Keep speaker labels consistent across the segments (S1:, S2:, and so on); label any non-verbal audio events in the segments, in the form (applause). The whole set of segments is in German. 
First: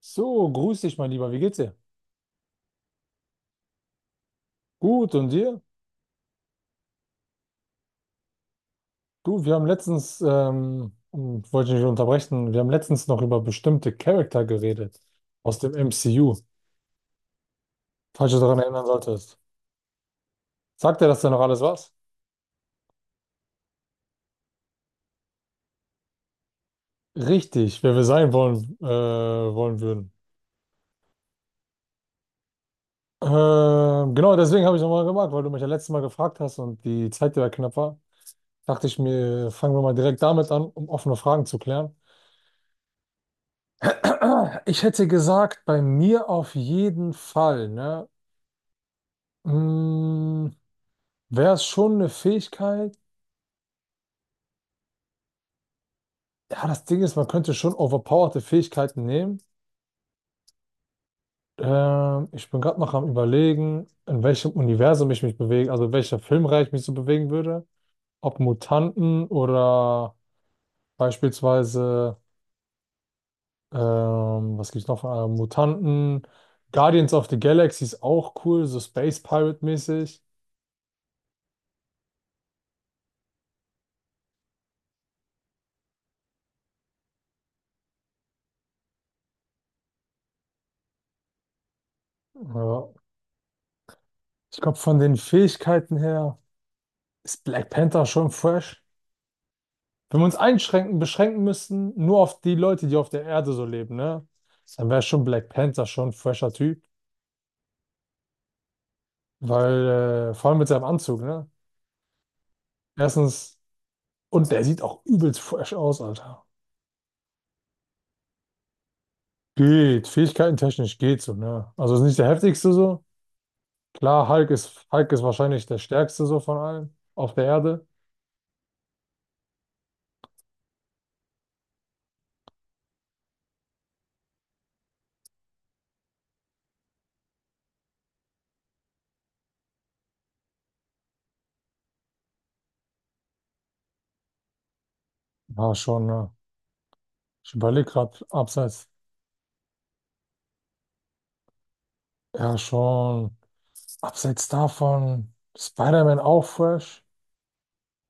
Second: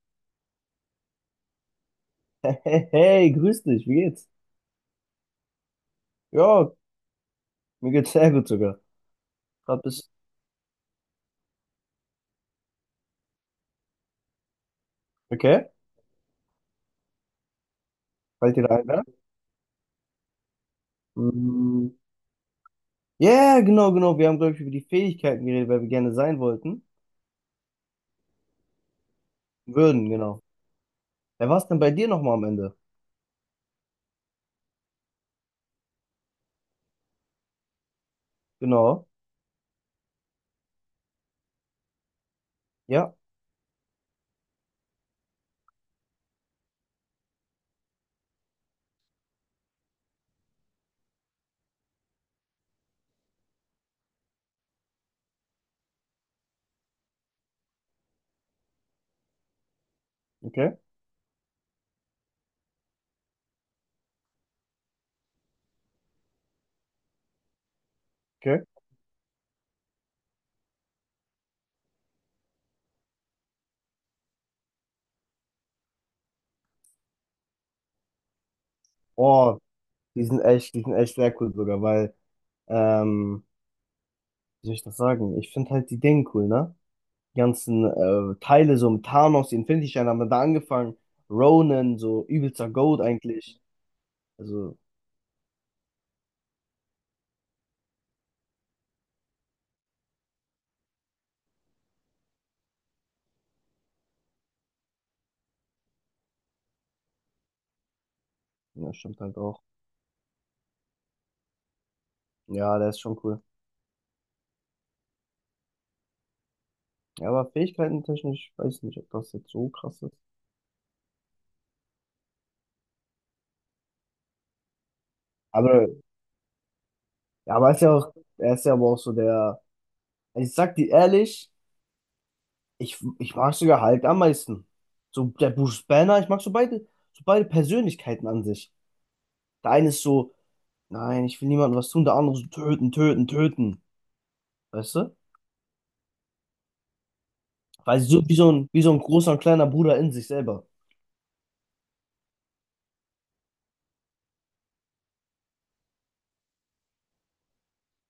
S1: So, grüß dich, mein Lieber. Wie geht's dir?
S2: (laughs) Hey, hey, hey, grüß dich, wie geht's?
S1: Gut, und dir?
S2: Ja, mir geht's sehr gut sogar.
S1: Du, wir haben
S2: Grad bis.
S1: letztens, und wollte ich nicht unterbrechen, wir haben letztens noch über bestimmte Charakter geredet aus
S2: Okay,
S1: dem MCU, falls du
S2: fällt
S1: daran
S2: dir da
S1: erinnern
S2: ein, ne?
S1: solltest. Sagt er, dass da noch alles
S2: Mm,
S1: was?
S2: ja, genau, genau. Wir haben, glaube ich, über die Fähigkeiten geredet, weil wir gerne sein wollten.
S1: Richtig, wer wir sein wollen, wollen
S2: Würden,
S1: würden.
S2: genau. Wer war's denn bei dir nochmal am Ende?
S1: Genau, deswegen habe ich nochmal gemacht, weil du mich ja letztes Mal gefragt hast und die Zeit ja knapp war. Dachte ich
S2: Genau.
S1: mir, fangen wir mal direkt damit an, um offene Fragen zu klären.
S2: Ja,
S1: Ich hätte gesagt, bei mir auf jeden Fall, ne? Mm, wäre es schon eine Fähigkeit? Ja, das Ding ist, man könnte schon overpowerte Fähigkeiten nehmen.
S2: okay,
S1: Ich bin gerade noch am Überlegen, in welchem Universum ich mich bewege, also in welcher Filmreihe ich mich so bewegen würde. Ob
S2: okay.
S1: Mutanten oder beispielsweise, was gibt's noch von Mutanten? Guardians of the Galaxy ist auch cool, so Space
S2: Oh,
S1: Pirate-mäßig.
S2: die sind echt sehr cool sogar, weil, ähm, wie soll ich das sagen? Ich finde halt die Dinge cool, ne? Die ganzen Teile, so mit Thanos, die Infinity-Steine haben wir da angefangen. Ronan, so
S1: Ja.
S2: übelster Goat eigentlich.
S1: Ich glaube,
S2: Also.
S1: von den Fähigkeiten her ist Black Panther schon fresh. Wenn wir uns beschränken müssten, nur auf die Leute, die auf der Erde so leben, ne? Dann wäre schon Black Panther schon ein fresher Typ.
S2: Ja, stimmt halt auch.
S1: Weil, vor allem mit seinem Anzug, ne?
S2: Ja, der ist schon cool.
S1: Erstens, und der sieht auch übelst fresh aus, Alter.
S2: Ja, aber Fähigkeiten technisch, weiß nicht, ob das jetzt so krass
S1: Geht,
S2: ist.
S1: Fähigkeiten technisch geht so, ne? Also ist nicht der heftigste so. Klar, Hulk ist wahrscheinlich der
S2: Aber,
S1: stärkste so von allen auf der
S2: ja, aber er ist
S1: Erde.
S2: ja auch, er ist ja aber auch so der, also ich sag dir ehrlich, ich mag sogar Hulk am meisten. So der Bruce Banner, ich mag so beide Persönlichkeiten an sich. Der eine ist so, nein, ich will niemandem was tun, der andere so töten, töten, töten. Weißt du?
S1: War schon, ne? Ich überlege
S2: Weil so
S1: gerade,
S2: wie
S1: abseits,
S2: so ein großer und kleiner Bruder in sich selber.
S1: ja, schon, abseits davon, Spider-Man auch fresh.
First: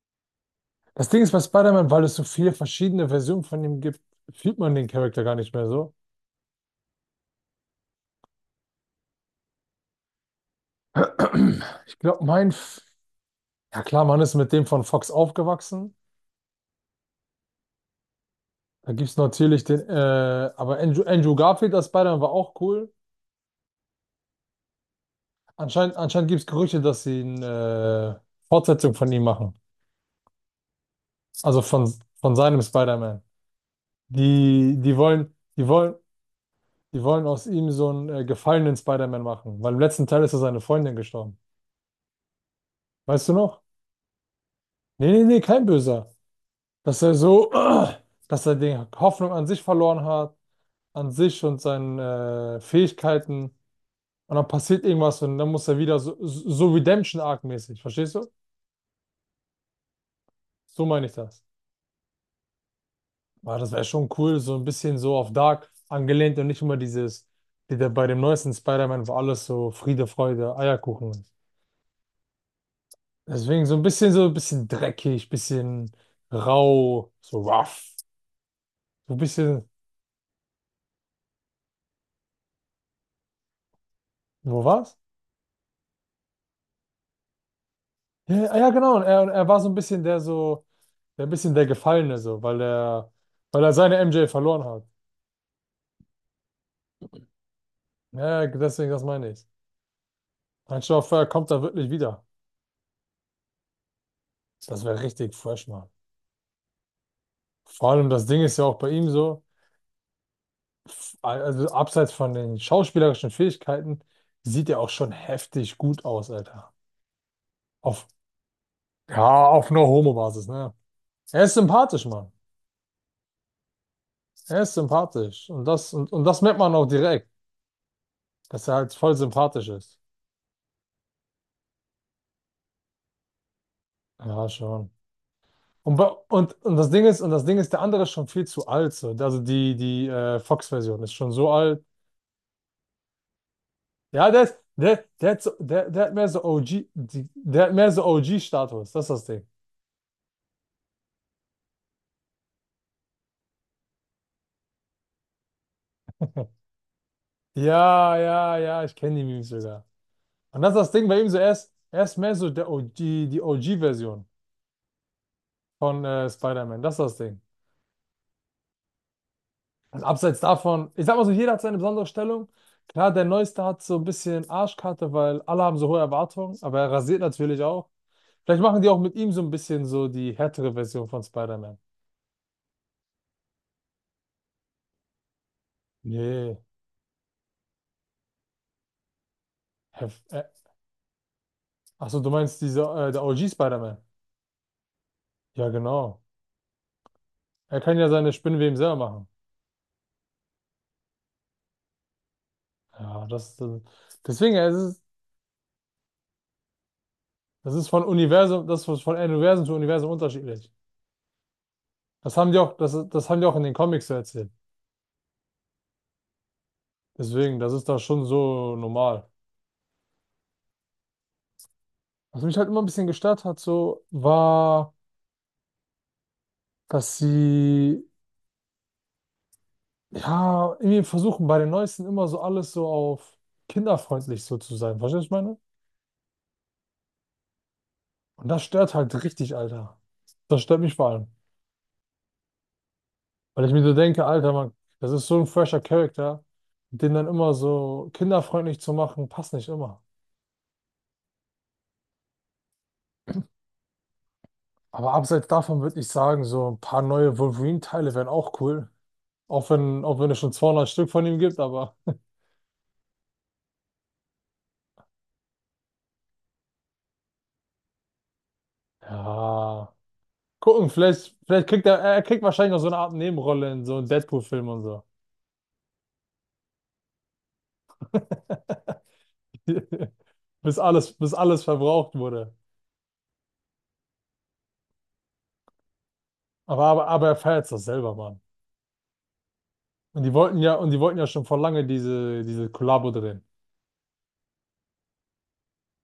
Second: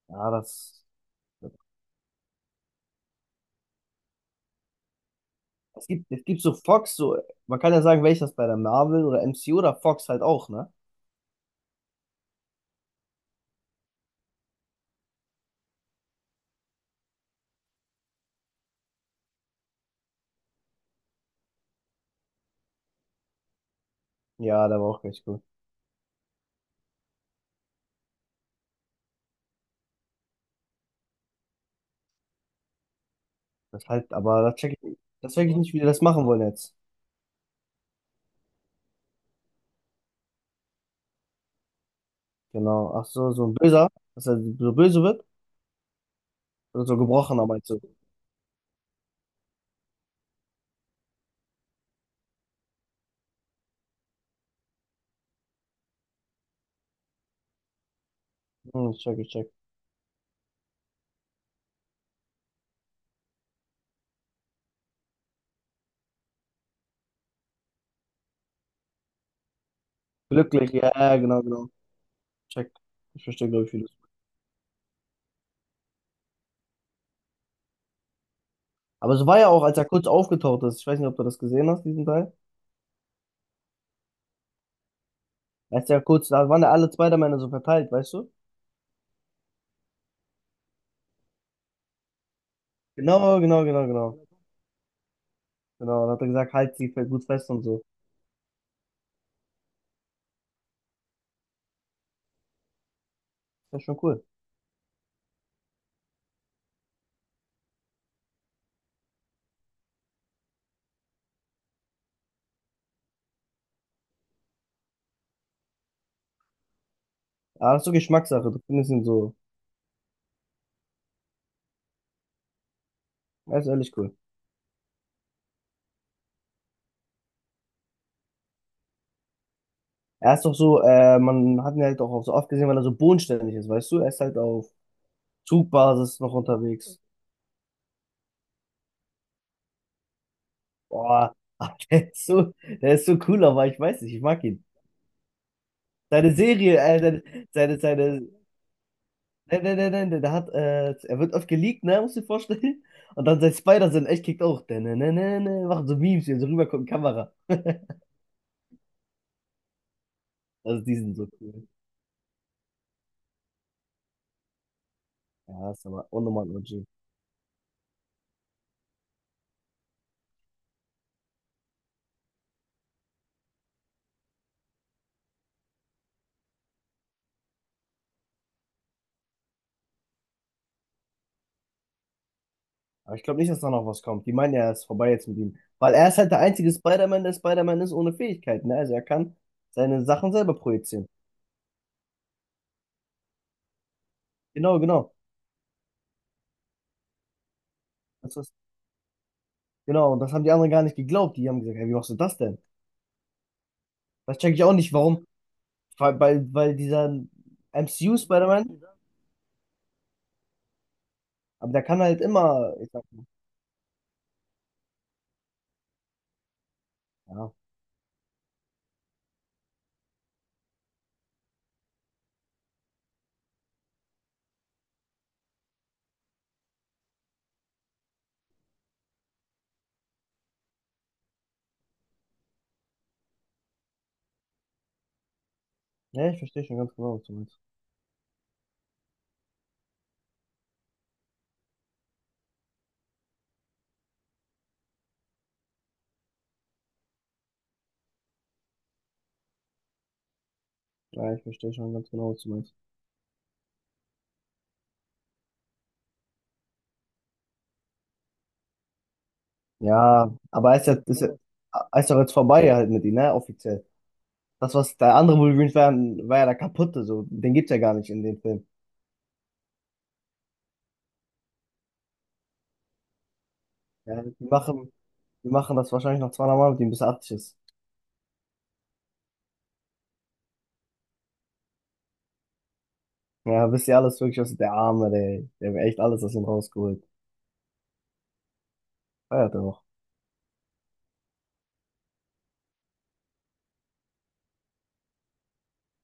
S2: Ja, das
S1: Das Ding ist bei Spider-Man, weil es so viele verschiedene Versionen von ihm gibt, fühlt man den Charakter gar nicht mehr
S2: Es
S1: so.
S2: gibt, es gibt so Fox, so, man kann ja sagen, welches bei der Marvel oder MCU oder Fox halt auch, ne?
S1: (clears throat) Ich glaube, mein, ja klar, man ist mit dem von Fox aufgewachsen. Da gibt es natürlich den, aber Andrew Garfield als Spider-Man war auch cool.
S2: Ja, der war auch ganz gut.
S1: Anscheinend gibt es Gerüchte, dass sie eine Fortsetzung von ihm machen. Also von seinem Spider-Man.
S2: Das halt, aber das
S1: Die,
S2: check
S1: die
S2: ich, das
S1: wollen,
S2: check ich
S1: die
S2: nicht, wie die
S1: wollen,
S2: das machen wollen jetzt.
S1: die wollen aus ihm so einen gefallenen Spider-Man machen, weil im letzten Teil ist er seine Freundin gestorben.
S2: Genau. Ach
S1: Weißt du
S2: so, so ein
S1: noch?
S2: Böser, dass er so böse
S1: Nee, nee,
S2: wird.
S1: nee, kein Böser.
S2: Oder so
S1: Dass er
S2: gebrochener,
S1: so, (clears throat)
S2: meinst du?
S1: dass er die Hoffnung an sich verloren hat, an sich und seinen Fähigkeiten. Und dann passiert irgendwas und dann muss er wieder so, so Redemption-Arc-mäßig, verstehst du?
S2: Hm, check, ich check.
S1: So meine ich das. Aber das wäre schon cool, so ein bisschen so auf Dark angelehnt und nicht immer dieses, wie der bei dem neuesten Spider-Man, wo alles so Friede, Freude,
S2: Glücklich, ja,
S1: Eierkuchen
S2: ja,
S1: ist.
S2: genau, genau. Check. Ich verstehe, glaube
S1: Deswegen
S2: ich,
S1: so
S2: wie
S1: ein
S2: das.
S1: bisschen dreckig, bisschen rau, so rough. So
S2: Aber
S1: ein
S2: so war ja auch,
S1: bisschen,
S2: als er kurz aufgetaucht ist. Ich weiß nicht, ob du das gesehen hast, diesen Teil.
S1: wo war's?
S2: Als er kurz, da waren ja alle Spider-Männer so verteilt, weißt du?
S1: Ja, ja, genau. Und und er war so ein bisschen der so. Der ein bisschen der Gefallene so,
S2: Genau,
S1: weil
S2: genau,
S1: er
S2: genau,
S1: seine
S2: genau.
S1: MJ verloren hat.
S2: Genau, dann hat er gesagt, halt sie gut fest und so.
S1: Ja, deswegen, das meine ich. Mein Chauffeur kommt da wirklich wieder.
S2: Das ist ja schon cool.
S1: Das wäre richtig fresh, Mann. Vor allem das Ding ist ja auch bei ihm so, also abseits von den schauspielerischen Fähigkeiten, sieht er auch schon heftig gut aus, Alter.
S2: Aber das ist so
S1: Auf,
S2: Geschmackssache. Du findest ihn so.
S1: ja, auf einer Homo-Basis, ne? Er ist sympathisch, Mann.
S2: Er ist ehrlich cool.
S1: Er ist sympathisch. Und und das merkt man auch direkt, dass er halt voll sympathisch ist.
S2: Er ist doch so, man hat ihn halt auch so oft gesehen, weil er so bodenständig ist, weißt du? Er ist halt
S1: Ja,
S2: auf
S1: schon. Und,
S2: Zugbasis noch
S1: und
S2: unterwegs.
S1: Das Ding ist, der andere ist schon viel zu alt. So. Also die Fox-Version ist schon
S2: Boah,
S1: so
S2: aber
S1: alt.
S2: (laughs) der ist so cool, aber ich weiß nicht, ich
S1: Ja, der,
S2: mag
S1: ist-
S2: ihn.
S1: der, der, hat so, der, der hat mehr
S2: Seine
S1: so
S2: Serie,
S1: OG, der hat
S2: seine,
S1: mehr so
S2: seine,
S1: OG-Status. Das ist das Ding.
S2: nein, nein, nein, nein, der hat, er wird oft geleakt, ne, musst du dir vorstellen. Und dann sein Spider-Sinn echt kickt auch. Ne, ne, ne, ne, machen so Memes, hier so rübergucken, Kamera.
S1: Ja, ja, ja, ich kenne die Memes sogar. Und das ist
S2: Also
S1: das
S2: die
S1: Ding
S2: sind
S1: bei
S2: so
S1: ihm so,
S2: cool.
S1: er ist mehr so der OG, die OG-Version
S2: Ja, ist
S1: von
S2: aber unnormal
S1: Spider-Man.
S2: OG.
S1: Das ist das Ding. Und abseits davon, ich sag mal so, jeder hat seine besondere Stellung. Klar, der Neueste hat so ein bisschen Arschkarte, weil alle haben so hohe Erwartungen, aber er rasiert natürlich auch. Vielleicht machen die auch mit ihm so ein bisschen so die härtere Version von Spider-Man.
S2: Aber ich glaube nicht, dass da noch was kommt. Die meinen ja, es ist vorbei jetzt mit ihm. Weil er ist halt der
S1: Nee.
S2: einzige Spider-Man, der Spider-Man ist ohne Fähigkeiten. Ne? Also er kann seine
S1: Hef-
S2: Sachen
S1: äh,
S2: selber projizieren.
S1: Achso, du meinst diese, der OG Spider-Man?
S2: Genau, genau.
S1: Ja, genau. Er kann ja seine
S2: Das ist,
S1: Spinnenweben selber machen.
S2: genau, und das haben die anderen gar nicht geglaubt. Die haben gesagt, hey, wie machst du das denn?
S1: Ja, das, das
S2: Das checke
S1: deswegen,
S2: ich auch
S1: es
S2: nicht,
S1: ist,
S2: warum. Weil dieser
S1: das ist von Universum,
S2: MCU-Spider-Man,
S1: das ist von Universum zu Universum unterschiedlich.
S2: aber der kann halt immer, ich sag,
S1: Das haben die auch in den Comics so erzählt.
S2: ja,
S1: Deswegen, das ist da schon so normal. Was mich halt immer ein bisschen gestört hat, so, war, dass sie ja irgendwie versuchen bei den Neuesten immer so alles so auf kinderfreundlich so zu sein. Verstehst du, was ich meine?
S2: ja, ich verstehe schon ganz genau, was du meinst.
S1: Und das stört halt richtig, Alter. Das stört mich vor allem. Weil ich mir so denke, Alter, Mann, das ist so ein fresher Charakter. Den dann immer so kinderfreundlich zu machen, passt nicht immer.
S2: Ja, ich verstehe schon ganz genau, was du meinst.
S1: Aber abseits davon würde ich sagen, so ein paar neue Wolverine-Teile wären auch cool. Auch wenn
S2: Ja,
S1: es schon
S2: aber er
S1: 200 Stück
S2: ist
S1: von
S2: ja,
S1: ihm gibt, aber
S2: er ist doch jetzt vorbei halt mit ihm, ne, offiziell. Das, was der andere Wolverine war, war ja der kaputte, so. Den gibt's ja gar nicht in dem Film.
S1: (laughs) ja. Gucken, vielleicht kriegt er kriegt wahrscheinlich noch so eine Art Nebenrolle in so einem
S2: Ja, die
S1: Deadpool-Film und
S2: machen,
S1: so.
S2: die machen das wahrscheinlich noch 200 Mal mit ihm, bis er 80 ist.
S1: (laughs) Bis alles verbraucht wurde.
S2: Ja, wisst ihr alles wirklich, was der Arme, der, der hat echt alles aus ihm rausgeholt.
S1: Aber er feiert's doch selber, Mann.
S2: Feiert er auch.
S1: Und die wollten ja schon vor lange diese Kollabo drehen.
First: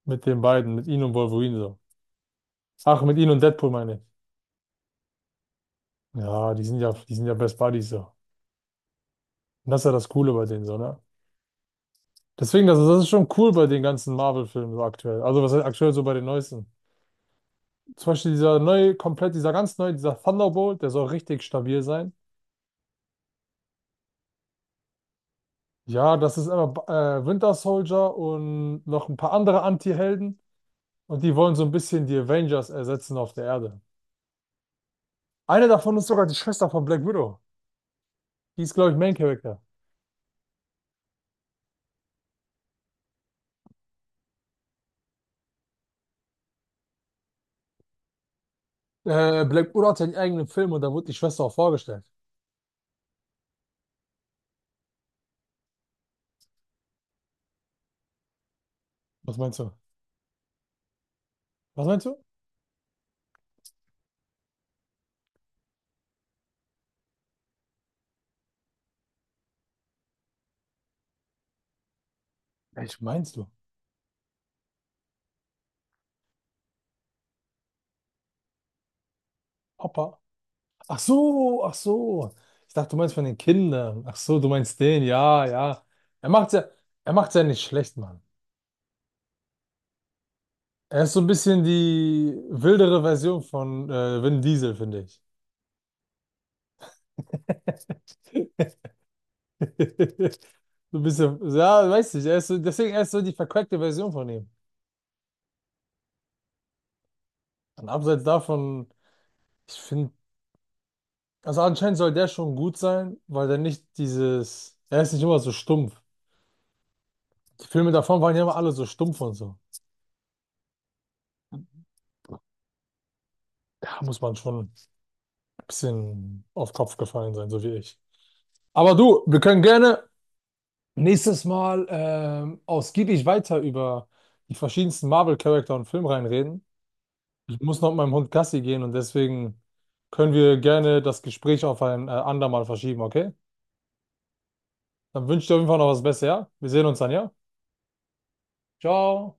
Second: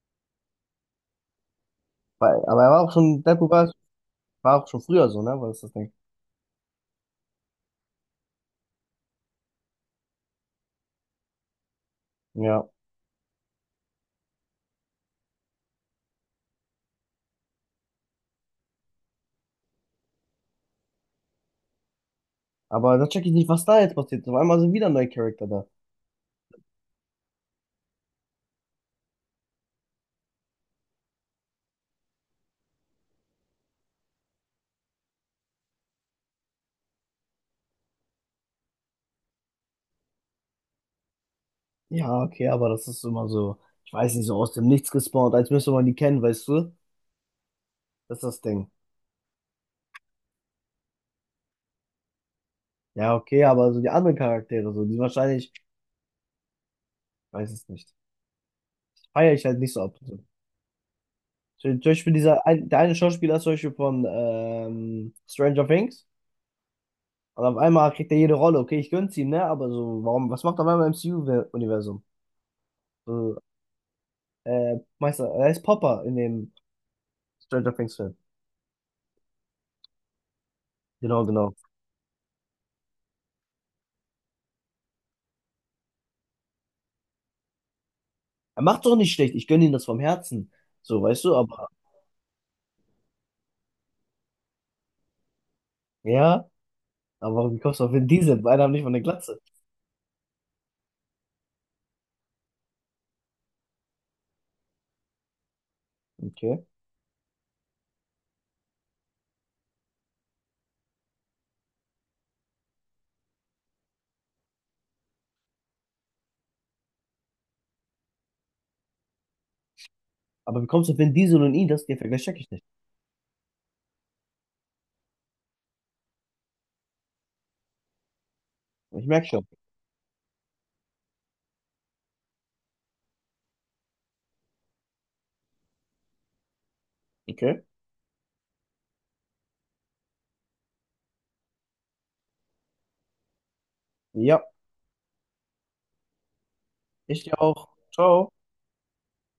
S1: Mit den beiden, mit ihm und Wolverine so.
S2: Weil- Aber er war auch
S1: Ach, mit
S2: schon,
S1: ihm und
S2: Deadpool
S1: Deadpool
S2: war,
S1: meine ich.
S2: war auch schon früher so, ne, war das das Ding.
S1: Ja, die sind ja Best Buddies so. Und das ist ja das Coole bei denen so, ne?
S2: Ja.
S1: Deswegen, das ist schon cool bei den ganzen Marvel-Filmen so aktuell. Also was heißt aktuell so bei den neuesten. Zum Beispiel dieser ganz neue, dieser Thunderbolt, der soll richtig stabil sein.
S2: Aber da check ich nicht, was da jetzt passiert. Auf einmal sind wieder neue Charakter da.
S1: Ja, das ist immer Winter Soldier und noch ein paar andere Anti-Helden. Und die wollen so ein bisschen die Avengers ersetzen auf der Erde. Eine davon ist sogar die Schwester von Black Widow. Die ist, glaube ich, Main Character.
S2: Ja, okay, aber das ist immer so, ich weiß nicht, so aus dem Nichts gespawnt, als müsste man die kennen, weißt du? Das ist das Ding.
S1: Black Widow hat ja einen eigenen Film und da wurde die Schwester auch vorgestellt.
S2: Ja, okay, aber so die anderen Charaktere, so, die wahrscheinlich, ich weiß es nicht, feiere
S1: Was
S2: ich
S1: meinst
S2: halt
S1: du?
S2: nicht so ab. So, zum
S1: Was meinst
S2: Beispiel
S1: du?
S2: dieser, ein- der eine Schauspieler ist zum Beispiel von Stranger Things. Und auf einmal kriegt er jede Rolle. Okay, ich gönn's ihm, ne? Aber so, warum, was macht er auf einmal im MCU-Universum?
S1: Welch meinst
S2: So,
S1: du?
S2: Meister, er ist Popper in dem Stranger Things-Film.
S1: Hoppa. Ach
S2: Genau, genau.
S1: so, ach so. Ich dachte, du meinst von den Kindern. Ach so, du meinst den. Ja, ja. Er macht's ja, er macht's ja nicht schlecht, Mann.
S2: Er macht's auch nicht schlecht. Ich gönn ihm das vom Herzen. So,
S1: Er ist so
S2: weißt
S1: ein
S2: du,
S1: bisschen
S2: aber,
S1: die wildere Version von Vin Diesel, finde ich.
S2: ja, aber wie kommst du auf Vin Diesel? Beide haben nicht
S1: (laughs)
S2: von der Glatze.
S1: (laughs) Du bist ja, ja, weiß nicht, er ist so, deswegen er ist so die verquackte Version von ihm.
S2: Okay.
S1: Und abseits davon, ich finde, also anscheinend soll der schon gut sein, weil der nicht dieses, er ist nicht immer so stumpf. Die Filme davon waren ja immer alle so stumpf und so.
S2: Aber wie kommst du auf Vin Diesel und ihn? Das, den Vergleich check ich nicht.
S1: Da muss man schon ein bisschen auf Kopf gefallen sein, so wie ich. Aber
S2: Ich
S1: du,
S2: merk
S1: wir
S2: schon.
S1: können gerne nächstes Mal ausgiebig weiter über die verschiedensten Marvel-Charakter und Filmreihen reden. Ich
S2: Okay.
S1: muss noch mit meinem Hund Gassi gehen und deswegen können wir gerne das Gespräch auf ein andermal verschieben, okay?
S2: Ja,
S1: Dann wünsche ich dir auf jeden Fall noch was Besseres, ja? Wir sehen uns dann,
S2: ich
S1: ja?
S2: dir auch. Ciao.
S1: Ciao!